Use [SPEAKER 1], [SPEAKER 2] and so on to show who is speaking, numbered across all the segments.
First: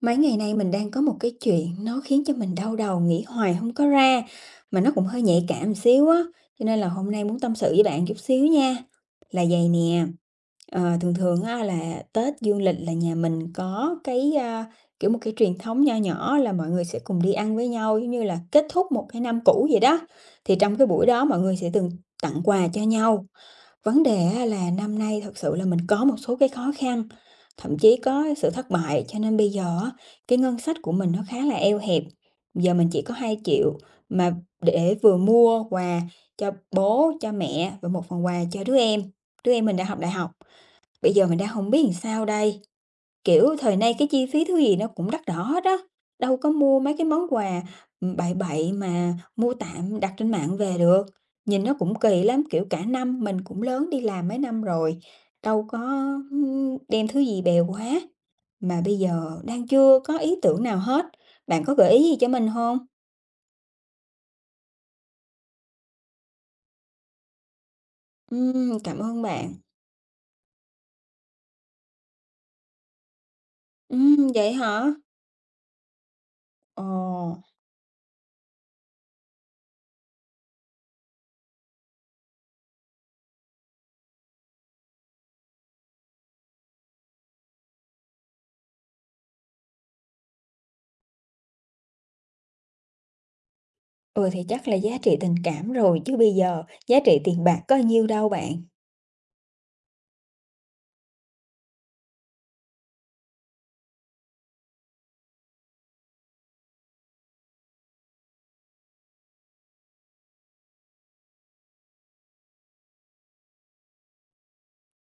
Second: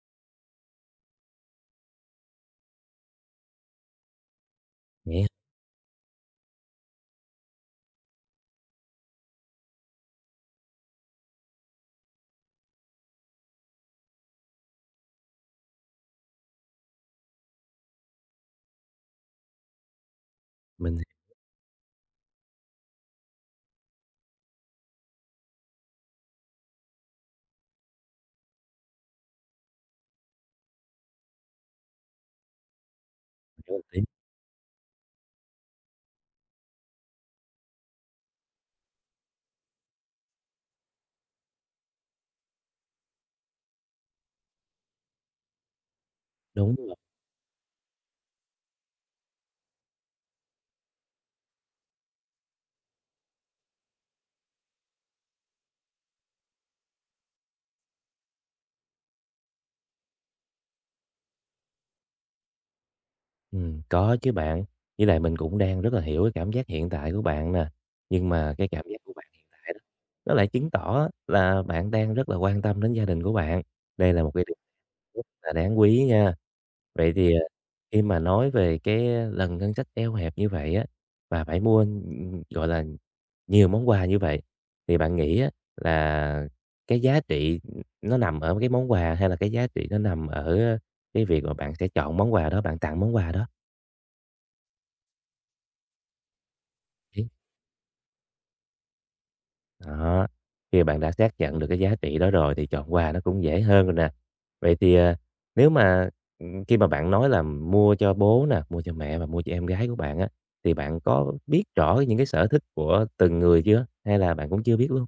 [SPEAKER 1] Mấy ngày nay mình đang có một cái chuyện nó khiến cho mình đau đầu, nghĩ hoài không có ra, mà nó cũng
[SPEAKER 2] Vậy
[SPEAKER 1] hơi
[SPEAKER 2] á,
[SPEAKER 1] nhạy cảm một xíu á, cho nên là hôm nay muốn tâm sự với bạn chút xíu nha. Là vầy nè, thường thường á là Tết dương lịch là nhà mình có cái, kiểu, một cái truyền thống nho nhỏ là mọi người sẽ cùng đi ăn với nhau, giống như là kết thúc một cái năm cũ vậy đó. Thì trong cái
[SPEAKER 2] mình
[SPEAKER 1] buổi đó mọi người sẽ từng tặng quà cho nhau. Vấn đề á là năm nay thật sự là mình có một số cái khó khăn, thậm chí có sự thất bại, cho nên bây giờ á, cái ngân sách của mình nó khá là eo hẹp. Giờ mình chỉ có 2 triệu
[SPEAKER 2] hiểu tí.
[SPEAKER 1] mà để vừa mua quà cho bố, cho mẹ và một phần quà cho đứa em. Đứa em mình đang học đại học, bây giờ mình đang không biết làm sao đây. Kiểu, thời nay cái chi phí thứ gì nó cũng đắt đỏ hết á, đâu có
[SPEAKER 2] Đúng
[SPEAKER 1] mua
[SPEAKER 2] rồi,
[SPEAKER 1] mấy cái món quà, bậy bậy mà mua tạm đặt trên mạng về được. Nhìn nó cũng kỳ lắm, kiểu, cả năm mình cũng lớn đi làm mấy năm rồi, đâu có, đem thứ gì bèo quá, mà bây giờ đang chưa có ý tưởng nào hết. Bạn có gợi ý gì cho mình không?
[SPEAKER 2] có chứ bạn. Với lại mình cũng đang rất là hiểu cái cảm giác hiện tại của bạn nè, nhưng mà cái cảm giác
[SPEAKER 1] Cảm
[SPEAKER 2] của
[SPEAKER 1] ơn
[SPEAKER 2] bạn hiện
[SPEAKER 1] bạn.
[SPEAKER 2] tại đó, nó lại chứng tỏ là bạn đang rất là quan tâm đến gia đình của bạn. Đây là một cái
[SPEAKER 1] Vậy
[SPEAKER 2] điều
[SPEAKER 1] hả?
[SPEAKER 2] rất là đáng quý nha.
[SPEAKER 1] Ờ,
[SPEAKER 2] Vậy thì, khi mà nói về cái lần ngân sách eo hẹp như vậy á, và phải mua, gọi là, nhiều món quà như vậy, thì bạn nghĩ á là cái giá trị, nó nằm ở cái món quà hay là cái giá trị nó nằm ở cái việc mà bạn sẽ chọn món quà đó, bạn tặng món quà đó.
[SPEAKER 1] ừ, thì chắc là giá trị tình cảm rồi chứ bây giờ giá trị
[SPEAKER 2] Ừm.
[SPEAKER 1] tiền bạc có nhiêu đâu bạn.
[SPEAKER 2] Đó, khi mà bạn đã xác nhận được cái giá trị đó rồi thì chọn quà nó cũng dễ hơn rồi nè. Vậy thì, nếu mà, khi mà bạn nói là mua cho bố nè, mua cho mẹ và mua cho em gái của bạn á, thì bạn có biết rõ những cái sở thích của từng người chưa? Hay là bạn cũng chưa biết luôn?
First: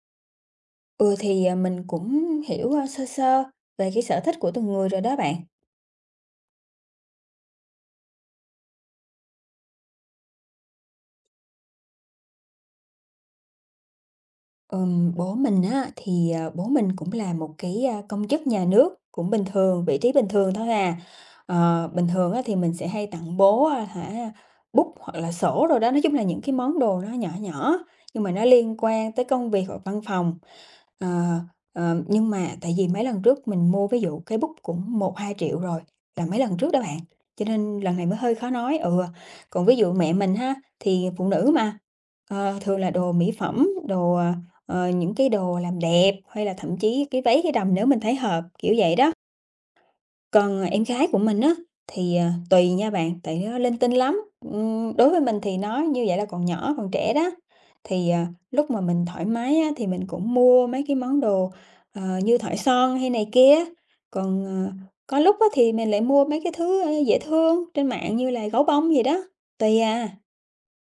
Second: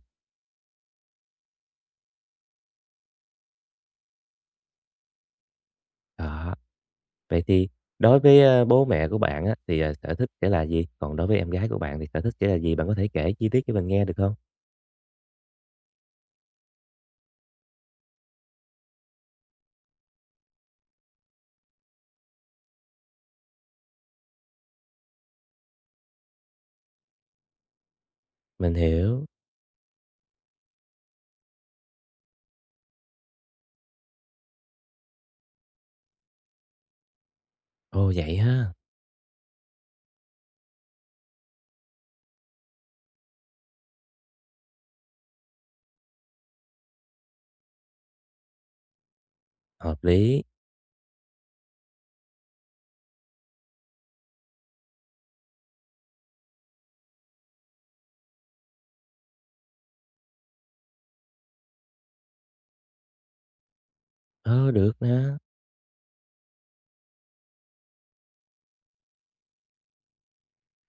[SPEAKER 1] Ừ, thì, mình cũng hiểu, sơ sơ về cái sở thích của từng người rồi đó bạn.
[SPEAKER 2] Đó, vậy thì đối với, bố mẹ của bạn á, thì sở thích sẽ là gì? Còn đối với em gái của bạn thì sở thích sẽ là gì? Bạn có thể kể chi tiết cho mình nghe được không?
[SPEAKER 1] Bố mình á, thì, bố mình cũng là một cái, công chức nhà nước, cũng bình thường, vị trí bình thường thôi à. Ờ, bình thường á, thì mình sẽ hay tặng bố, bút hoặc là sổ rồi đó, nói chung là những cái món đồ nó nhỏ nhỏ, nhưng mà nó liên
[SPEAKER 2] Mình
[SPEAKER 1] quan tới
[SPEAKER 2] hiểu.
[SPEAKER 1] công việc hoặc văn phòng. Ờ, nhưng mà tại vì mấy lần trước mình mua ví dụ cái bút cũng 1-2 triệu rồi, là mấy lần trước đó bạn, cho nên lần này
[SPEAKER 2] Ồ,
[SPEAKER 1] mới hơi
[SPEAKER 2] vậy
[SPEAKER 1] khó
[SPEAKER 2] ha,
[SPEAKER 1] nói, ừ. Còn ví dụ mẹ mình ha, thì phụ nữ mà, thường là đồ mỹ phẩm, đồ, những cái đồ làm đẹp, hay là thậm chí cái váy, cái đầm nếu mình thấy hợp, kiểu vậy đó.
[SPEAKER 2] hợp lý.
[SPEAKER 1] Còn em gái của mình á, thì, tùy nha bạn, tại nó linh tinh lắm. Đối với mình thì nó như vậy là còn nhỏ, còn trẻ đó, thì, lúc mà mình thoải mái á, thì mình cũng mua mấy cái món đồ, như thỏi son hay này kia. Còn,
[SPEAKER 2] Ờ, được
[SPEAKER 1] có
[SPEAKER 2] nè,
[SPEAKER 1] lúc á, thì mình lại mua mấy cái thứ, dễ thương trên mạng như là gấu bông gì đó, tùy à.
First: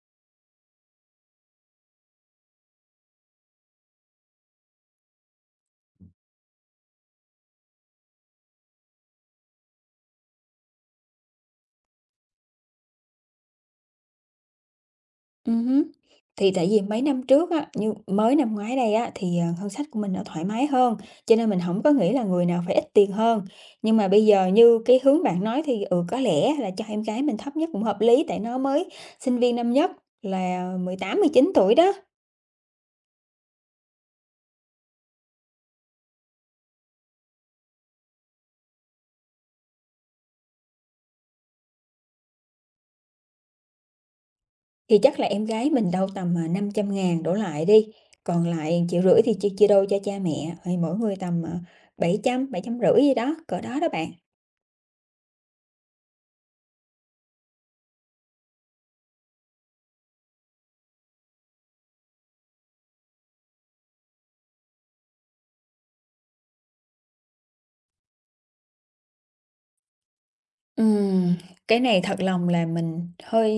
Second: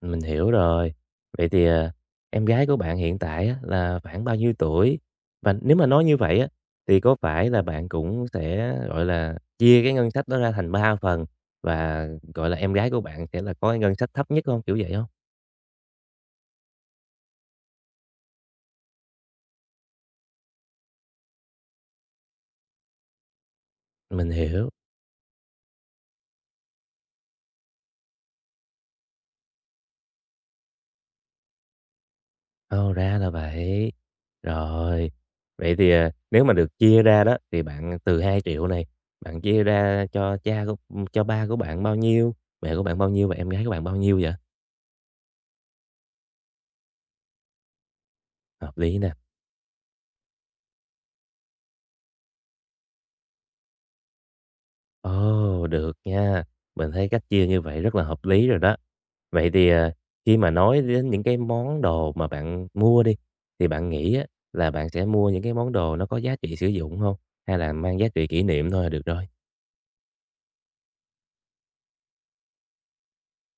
[SPEAKER 2] mình hiểu rồi. Vậy thì, à, em gái của bạn hiện tại á là khoảng bao nhiêu tuổi? Và nếu mà nói như vậy á, thì có phải là bạn cũng sẽ, gọi là, chia cái ngân sách đó ra thành 3 phần và, gọi là, em gái của bạn sẽ là có cái ngân sách thấp nhất không? Kiểu vậy không?
[SPEAKER 1] Ừ, hứm. Thì tại vì mấy năm trước á, như mới năm ngoái đây á, thì, ngân sách của mình nó thoải mái hơn, cho nên mình không có nghĩ là người nào phải ít tiền hơn. Nhưng mà bây
[SPEAKER 2] Mình
[SPEAKER 1] giờ
[SPEAKER 2] hiểu,
[SPEAKER 1] như cái hướng bạn nói thì, ừ, có lẽ là cho em gái mình thấp nhất cũng hợp lý, tại nó mới sinh viên năm nhất là 18, 19 tuổi đó,
[SPEAKER 2] ô, ra là vậy. Rồi, vậy thì, à, nếu mà được chia ra đó, thì bạn từ 2.000.000 này, bạn chia ra cho ba của bạn bao nhiêu, mẹ của bạn bao nhiêu và em gái của bạn bao nhiêu vậy?
[SPEAKER 1] thì chắc là em gái mình đâu tầm, 500.000 đổ lại đi, còn
[SPEAKER 2] Hợp
[SPEAKER 1] lại
[SPEAKER 2] lý
[SPEAKER 1] triệu
[SPEAKER 2] nè.
[SPEAKER 1] rưỡi thì chia chia đôi cho cha mẹ, thì mỗi người tầm, 700, 750 gì đó, cỡ đó đó bạn.
[SPEAKER 2] Ồ, được nha. Mình thấy cách chia như vậy rất là hợp lý rồi đó. Vậy thì, à, khi mà nói đến những cái món đồ mà bạn mua đi, thì bạn nghĩ á là bạn sẽ mua những cái món đồ nó có giá trị sử dụng không? Hay là mang giá trị kỷ niệm thôi là được rồi?
[SPEAKER 1] Ừm, cái này thật lòng là mình hơi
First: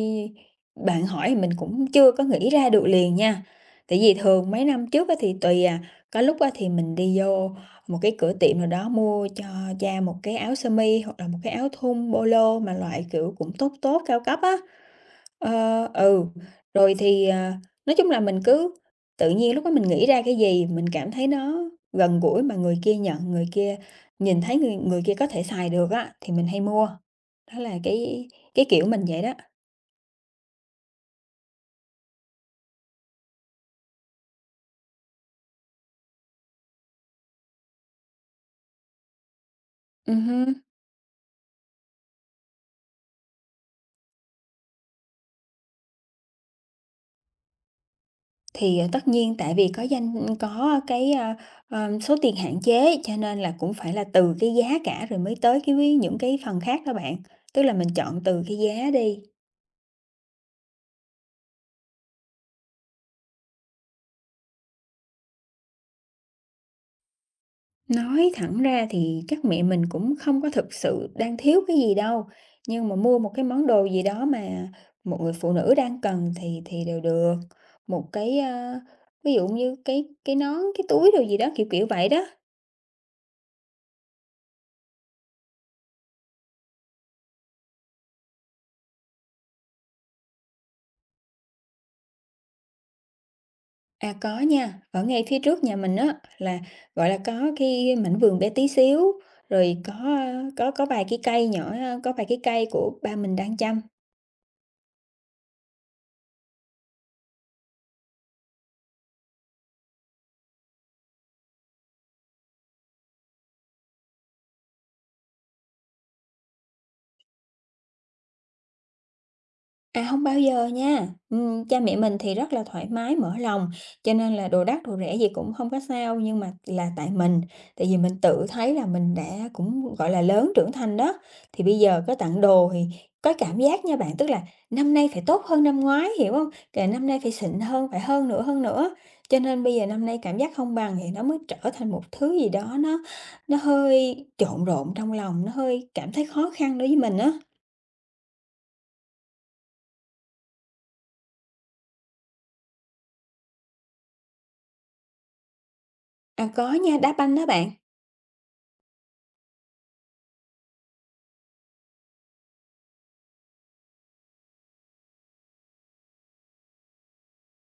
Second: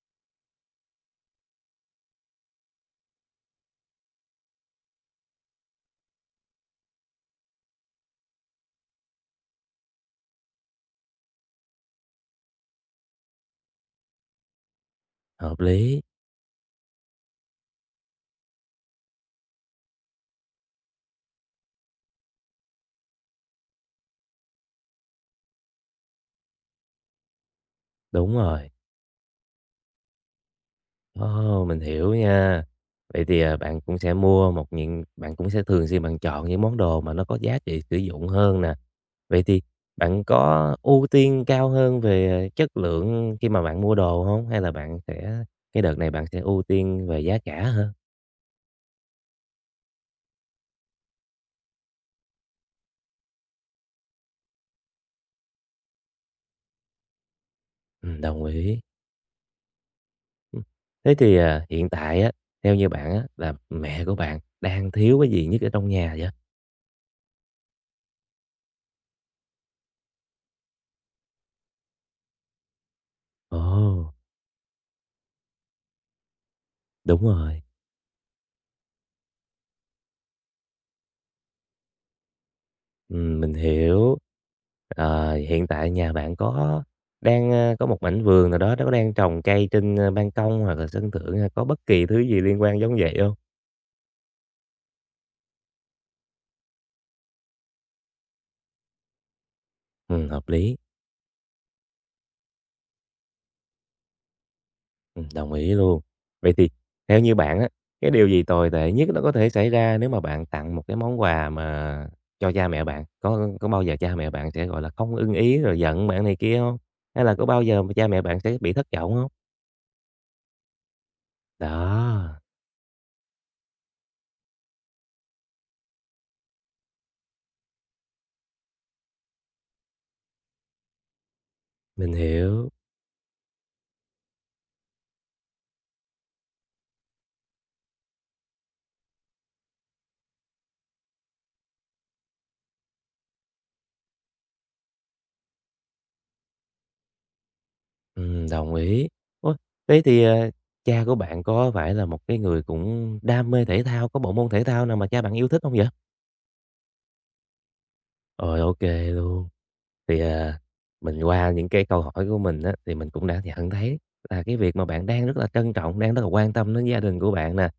[SPEAKER 1] bạn hỏi mình cũng chưa có nghĩ ra được liền nha. Tại vì thường mấy năm trước á thì tùy à, có lúc á thì mình đi vô một cái cửa tiệm nào đó mua cho cha một cái áo sơ mi hoặc là một cái áo thun polo mà loại kiểu cũng tốt tốt cao cấp á.
[SPEAKER 2] Hợp
[SPEAKER 1] Ờ,
[SPEAKER 2] lý,
[SPEAKER 1] ừ, rồi thì, nói chung là mình cứ tự nhiên lúc đó mình nghĩ ra cái gì mình cảm thấy nó gần gũi mà người kia nhận, người kia nhìn thấy người người kia có thể xài được á thì mình hay mua. Đó là cái
[SPEAKER 2] đúng
[SPEAKER 1] cái
[SPEAKER 2] rồi.
[SPEAKER 1] kiểu mình vậy đó.
[SPEAKER 2] Ồ, mình hiểu nha. Vậy thì, à, bạn cũng sẽ thường xuyên bạn chọn những món đồ mà nó có giá trị sử dụng hơn nè. Vậy thì bạn
[SPEAKER 1] Hưm.
[SPEAKER 2] có ưu tiên cao hơn về chất lượng khi mà bạn mua đồ không? Hay là bạn sẽ cái đợt này bạn sẽ ưu tiên về giá cả hơn?
[SPEAKER 1] Thì, tất nhiên tại vì có danh có cái, số tiền hạn chế cho nên là cũng phải là từ cái giá cả rồi mới tới cái ví những cái phần khác đó bạn, tức là mình chọn từ
[SPEAKER 2] Đồng
[SPEAKER 1] cái
[SPEAKER 2] ý.
[SPEAKER 1] giá đi.
[SPEAKER 2] Ừm, thế thì, à, hiện tại á, theo như bạn á, là mẹ của bạn đang thiếu cái gì nhất ở trong nhà vậy?
[SPEAKER 1] Nói thẳng ra thì chắc mẹ mình cũng không có thực sự đang thiếu cái gì đâu, nhưng mà mua một cái món đồ gì
[SPEAKER 2] Ồ,
[SPEAKER 1] đó mà một người phụ nữ đang cần thì đều
[SPEAKER 2] đúng
[SPEAKER 1] được.
[SPEAKER 2] rồi,
[SPEAKER 1] Một cái, ví dụ như cái nón, cái túi đồ gì đó, kiểu vậy đó.
[SPEAKER 2] mình hiểu. Ờ, hiện tại nhà bạn có đang, có một mảnh vườn nào đó, nó có đang trồng cây trên, ban công hoặc là sân thượng hay có bất kỳ thứ gì liên quan giống vậy không?
[SPEAKER 1] À, có nha, ở ngay phía trước nhà mình á là, gọi là, có cái mảnh vườn bé tí xíu, rồi có,
[SPEAKER 2] Hợp
[SPEAKER 1] có
[SPEAKER 2] lý.
[SPEAKER 1] có vài cái cây nhỏ, có vài cái cây của ba mình đang chăm.
[SPEAKER 2] Đồng ý luôn. Vậy thì theo như bạn á, cái điều gì tồi tệ nhất nó có thể xảy ra nếu mà bạn tặng một cái món quà mà cho cha mẹ bạn? Có bao giờ cha mẹ bạn sẽ, gọi là, không ưng ý rồi giận bạn này kia không? Hay là có bao giờ mà cha mẹ bạn sẽ bị thất vọng không?
[SPEAKER 1] À, không bao giờ nha. Cha mẹ mình thì
[SPEAKER 2] Đó,
[SPEAKER 1] rất là thoải mái, mở lòng, cho nên là đồ đắt, đồ rẻ gì cũng không có sao, nhưng mà là tại vì mình tự thấy là mình đã cũng, gọi là, lớn, trưởng thành đó, thì bây giờ
[SPEAKER 2] mình
[SPEAKER 1] có tặng đồ
[SPEAKER 2] hiểu,
[SPEAKER 1] thì có cảm giác nha bạn, tức là năm nay phải tốt hơn năm ngoái, hiểu không kể năm nay phải xịn hơn, phải hơn nữa, cho nên bây giờ năm nay cảm giác không bằng thì nó mới trở thành một thứ gì đó nó hơi trộn rộn trong lòng, nó hơi cảm thấy khó khăn đối với mình á.
[SPEAKER 2] đồng ý. Ôi, thế thì, cha của bạn có phải là một cái người cũng đam mê thể thao, có bộ môn thể thao nào mà cha bạn yêu thích không vậy?
[SPEAKER 1] À, có nha, đá banh đó bạn.
[SPEAKER 2] Rồi, ok luôn. Thì, à, mình qua những cái câu hỏi của mình á, thì mình cũng đã nhận thấy là cái việc mà bạn đang rất là trân trọng, đang rất là quan tâm đến gia đình của bạn nè,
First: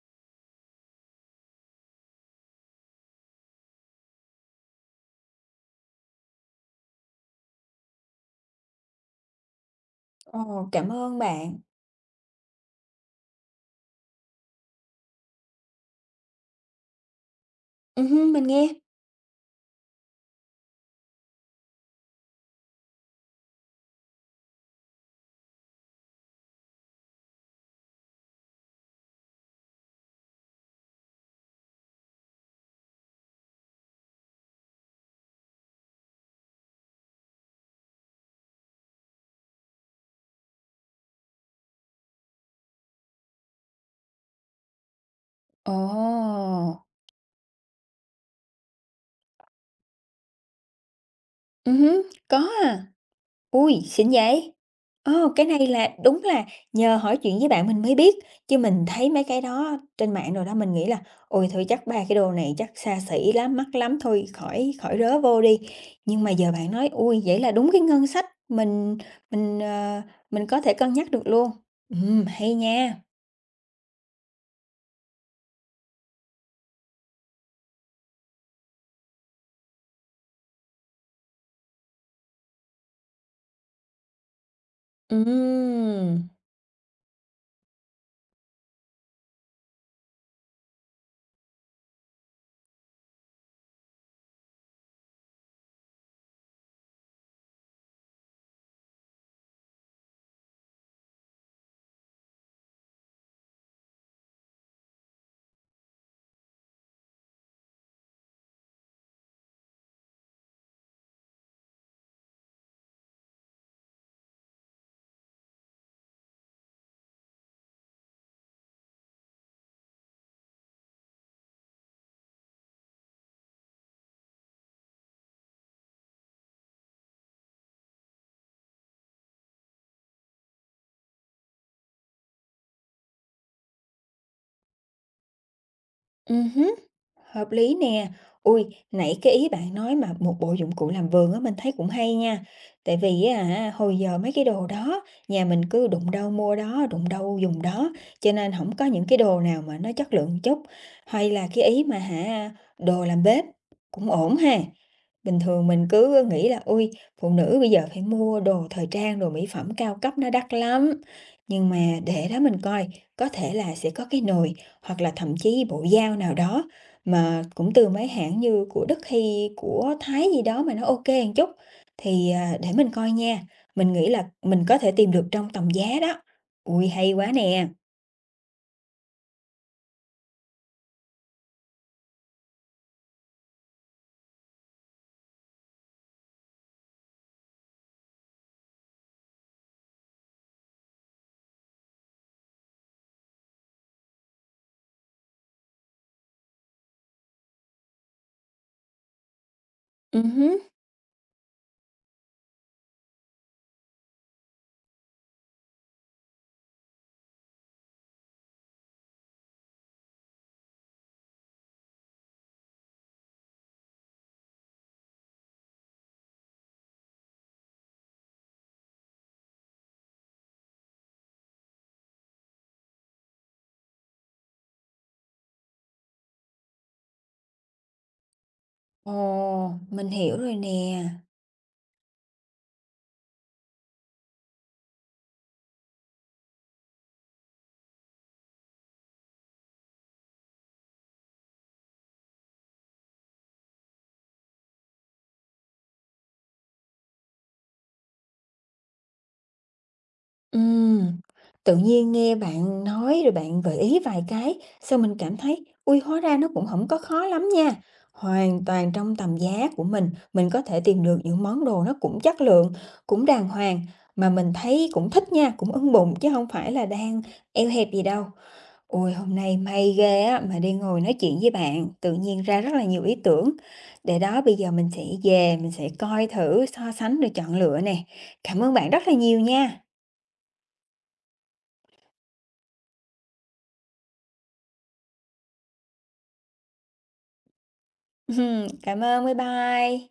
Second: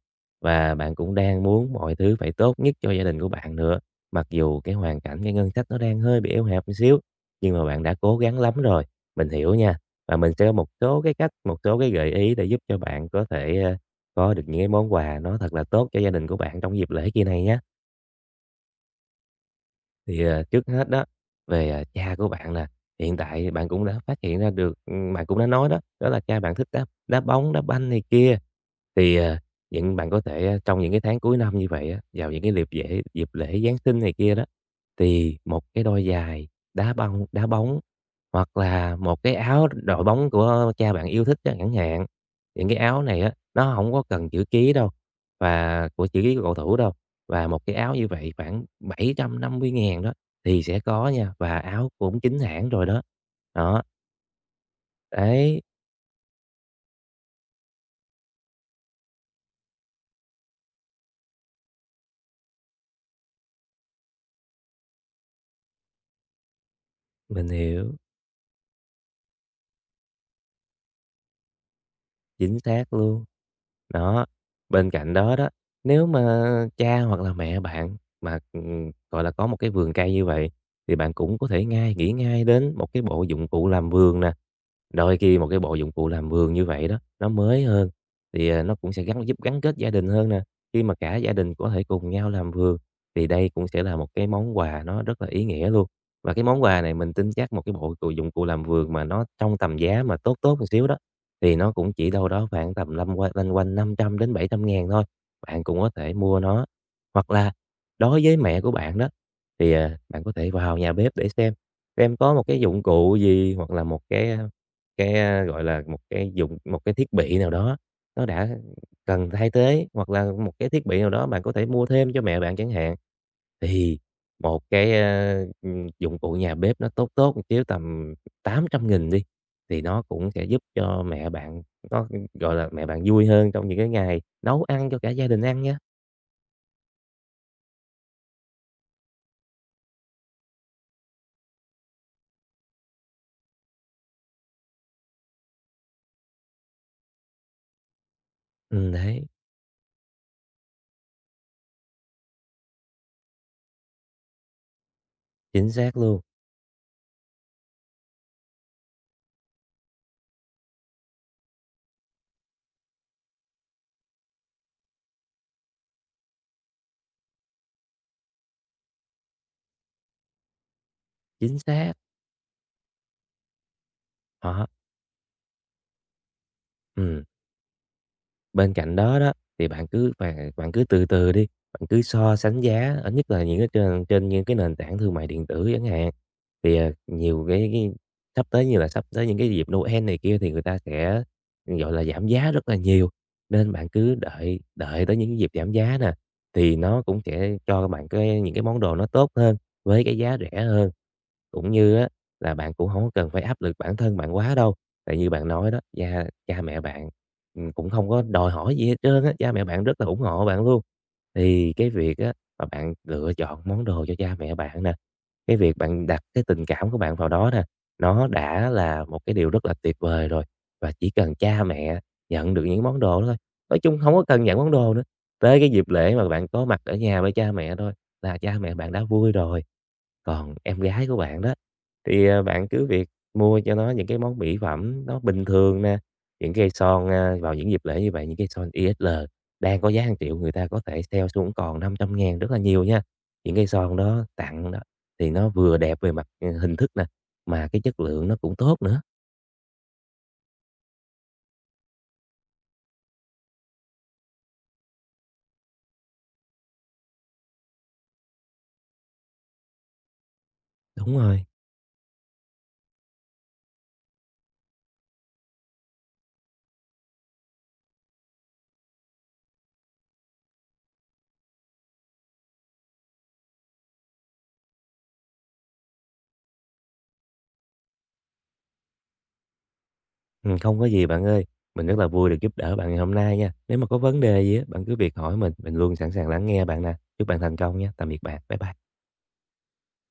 [SPEAKER 2] và bạn cũng đang muốn mọi thứ phải tốt nhất cho gia đình của bạn nữa. Mặc dù cái hoàn cảnh, cái ngân sách nó đang hơi bị eo hẹp một xíu, nhưng mà bạn đã cố gắng lắm rồi, mình hiểu nha. Và mình sẽ có
[SPEAKER 1] Ồ,
[SPEAKER 2] một
[SPEAKER 1] cảm
[SPEAKER 2] số cái
[SPEAKER 1] ơn
[SPEAKER 2] cách, một
[SPEAKER 1] bạn.
[SPEAKER 2] số cái gợi ý để giúp cho bạn có thể, có được những cái món quà nó thật là tốt cho gia đình của bạn trong dịp lễ kỳ này nhé.
[SPEAKER 1] Hưm, mình nghe.
[SPEAKER 2] Thì, à, trước hết đó, về, à, cha của bạn nè, hiện tại bạn cũng đã phát hiện ra được bạn cũng đã nói đó, đó là cha bạn thích đá đá bóng, đá banh này kia. Thì, à, những bạn có thể, trong những cái tháng cuối năm như vậy á, vào những cái dịp lễ Giáng sinh này kia đó, thì một cái đôi giày đá bóng hoặc là một cái áo đội bóng của cha bạn yêu thích á chẳng hạn. Những cái áo này á, nó không có cần chữ ký đâu,
[SPEAKER 1] Ồ,
[SPEAKER 2] và chữ ký của cầu thủ đâu, và một cái áo như vậy khoảng 750.000 đó thì sẽ có nha, và áo
[SPEAKER 1] hứm,
[SPEAKER 2] cũng
[SPEAKER 1] có
[SPEAKER 2] chính hãng
[SPEAKER 1] à.
[SPEAKER 2] rồi đó.
[SPEAKER 1] Ui
[SPEAKER 2] Đó,
[SPEAKER 1] xịn vậy! Ồ, cái
[SPEAKER 2] đấy,
[SPEAKER 1] này là đúng là nhờ hỏi chuyện với bạn mình mới biết, chứ mình thấy mấy cái đó trên mạng rồi đó mình nghĩ là "Ôi, thôi chắc ba cái đồ này chắc xa xỉ lắm, mắc lắm, thôi khỏi khỏi rớ vô đi." Nhưng mà giờ bạn nói, ui vậy
[SPEAKER 2] mình
[SPEAKER 1] là đúng cái
[SPEAKER 2] hiểu.
[SPEAKER 1] ngân sách mình, mình có thể cân nhắc được luôn. Hay
[SPEAKER 2] Chính xác
[SPEAKER 1] nha.
[SPEAKER 2] luôn. Đó, bên cạnh đó đó, nếu mà cha hoặc là mẹ bạn mà, gọi là, có một cái vườn cây như vậy, thì bạn cũng có thể nghĩ ngay đến một cái bộ dụng cụ làm vườn nè. Đôi khi một cái bộ dụng cụ làm
[SPEAKER 1] Ừm,
[SPEAKER 2] vườn như vậy đó, nó mới hơn, thì, à, nó cũng sẽ giúp gắn kết gia đình hơn nè. Khi mà cả gia đình có thể cùng nhau làm vườn, thì đây cũng sẽ là một cái món quà nó rất là ý nghĩa luôn. Và cái món quà này mình tin chắc một cái bộ dụng cụ làm vườn mà nó trong tầm giá mà tốt tốt một xíu đó, thì nó cũng chỉ đâu đó khoảng tầm lăm quanh lanh quanh 500.000 đến 700.000 thôi. Bạn cũng có thể mua nó. Hoặc là đối với mẹ của bạn đó, thì, à, bạn có thể vào nhà bếp để xem, em có một cái dụng cụ gì hoặc là một cái, gọi là, một cái thiết bị nào đó, nó đã cần thay thế, hoặc là một cái thiết bị nào đó bạn có thể mua thêm cho mẹ bạn chẳng hạn. Thì một cái, dụng cụ nhà bếp nó tốt tốt một xíu tầm 800.000 đi, thì nó cũng sẽ giúp cho mẹ bạn nó, gọi là, mẹ bạn vui hơn trong những cái ngày nấu ăn cho cả gia đình ăn nhé.
[SPEAKER 1] ừm. Hợp lý nè. Ui, nãy cái ý bạn nói mà một bộ dụng cụ làm vườn á mình thấy cũng hay nha. Tại vì á hả, hồi giờ mấy cái đồ đó nhà mình cứ đụng đâu mua đó, đụng đâu dùng đó, cho nên không có những cái
[SPEAKER 2] Đấy,
[SPEAKER 1] đồ nào mà nó chất lượng chút. Hay là cái ý mà hả đồ làm bếp cũng ổn ha. Bình thường
[SPEAKER 2] chính
[SPEAKER 1] mình
[SPEAKER 2] xác luôn,
[SPEAKER 1] cứ nghĩ là "Ôi, phụ nữ bây giờ phải mua đồ thời trang, đồ mỹ phẩm cao cấp nó đắt lắm." Nhưng mà để đó mình coi, có thể là sẽ có cái nồi hoặc là thậm chí bộ dao nào đó mà cũng từ mấy hãng như của Đức hay của Thái gì đó mà nó ok kê một chút,
[SPEAKER 2] chính xác,
[SPEAKER 1] thì, để mình coi nha. Mình nghĩ là mình
[SPEAKER 2] đó,
[SPEAKER 1] có thể tìm được trong tầm giá đó. Ui hay
[SPEAKER 2] ừm.
[SPEAKER 1] quá nè!
[SPEAKER 2] Bên cạnh đó đó, thì bạn cứ từ từ đi, bạn cứ so sánh giá, ờ, nhất là những cái trên trên những cái nền tảng thương mại điện tử chẳng hạn. Thì, ờ, nhiều cái sắp tới những cái dịp Noel này kia thì người ta sẽ, gọi là, giảm giá rất là nhiều, nên bạn cứ đợi đợi tới những dịp giảm giá nè, thì nó cũng sẽ cho bạn những cái món đồ nó tốt hơn với cái giá
[SPEAKER 1] Hứm.
[SPEAKER 2] rẻ hơn. Cũng như á là bạn cũng không có cần phải áp lực bản thân bạn quá đâu. Tại như bạn nói đó, cha cha mẹ bạn, cũng không có đòi hỏi gì hết trơn á, cha mẹ bạn rất là ủng hộ bạn luôn. Thì cái việc á mà bạn lựa chọn món đồ cho cha mẹ bạn nè, cái việc bạn đặt cái tình cảm của bạn vào đó nè, nó đã là một cái điều rất là tuyệt vời rồi, và chỉ cần cha mẹ nhận được những món đồ đó thôi, nói chung không có cần nhận món đồ nữa, tới cái dịp lễ mà bạn có mặt ở nhà với cha mẹ thôi là cha mẹ bạn đã
[SPEAKER 1] Ồ,
[SPEAKER 2] vui rồi.
[SPEAKER 1] mình hiểu
[SPEAKER 2] Còn
[SPEAKER 1] rồi
[SPEAKER 2] em
[SPEAKER 1] nè.
[SPEAKER 2] gái của bạn đó, thì, ờ, bạn cứ việc mua cho nó những cái món mỹ phẩm nó bình thường nè, những cây son, a, vào những dịp lễ như vậy, những cây son ESL đang có giá hàng triệu người ta có thể sale xuống còn 500.000 rất là nhiều nha. Những cây son đó tặng đó thì nó vừa đẹp về mặt, ờ, hình thức nè, mà cái chất lượng nó cũng tốt nữa.
[SPEAKER 1] Ừm, tự nhiên nghe bạn nói rồi bạn gợi ý vài cái, sao mình cảm thấy, ui hóa ra nó cũng không có khó lắm nha. Hoàn toàn trong tầm giá của mình có thể tìm
[SPEAKER 2] Đúng
[SPEAKER 1] được những
[SPEAKER 2] rồi,
[SPEAKER 1] món đồ nó cũng chất lượng, cũng đàng hoàng, mà mình thấy cũng thích nha, cũng ưng bụng chứ không phải là đang eo hẹp gì đâu. Ôi, hôm nay may ghê á, mà đi ngồi nói chuyện với bạn, tự nhiên ra rất là nhiều ý tưởng. Để đó bây giờ mình sẽ về mình sẽ coi thử, so sánh rồi chọn lựa nè. Cảm ơn bạn rất là nhiều nha.
[SPEAKER 2] không có gì bạn ơi. Mình rất là vui được giúp đỡ bạn ngày hôm nay nha. Nếu mà có vấn đề gì á, bạn cứ việc hỏi mình luôn sẵn sàng lắng nghe bạn nè. Chúc bạn thành công nha. Tạm biệt bạn. Bye bye.
[SPEAKER 1] cảm ơn, bye bye.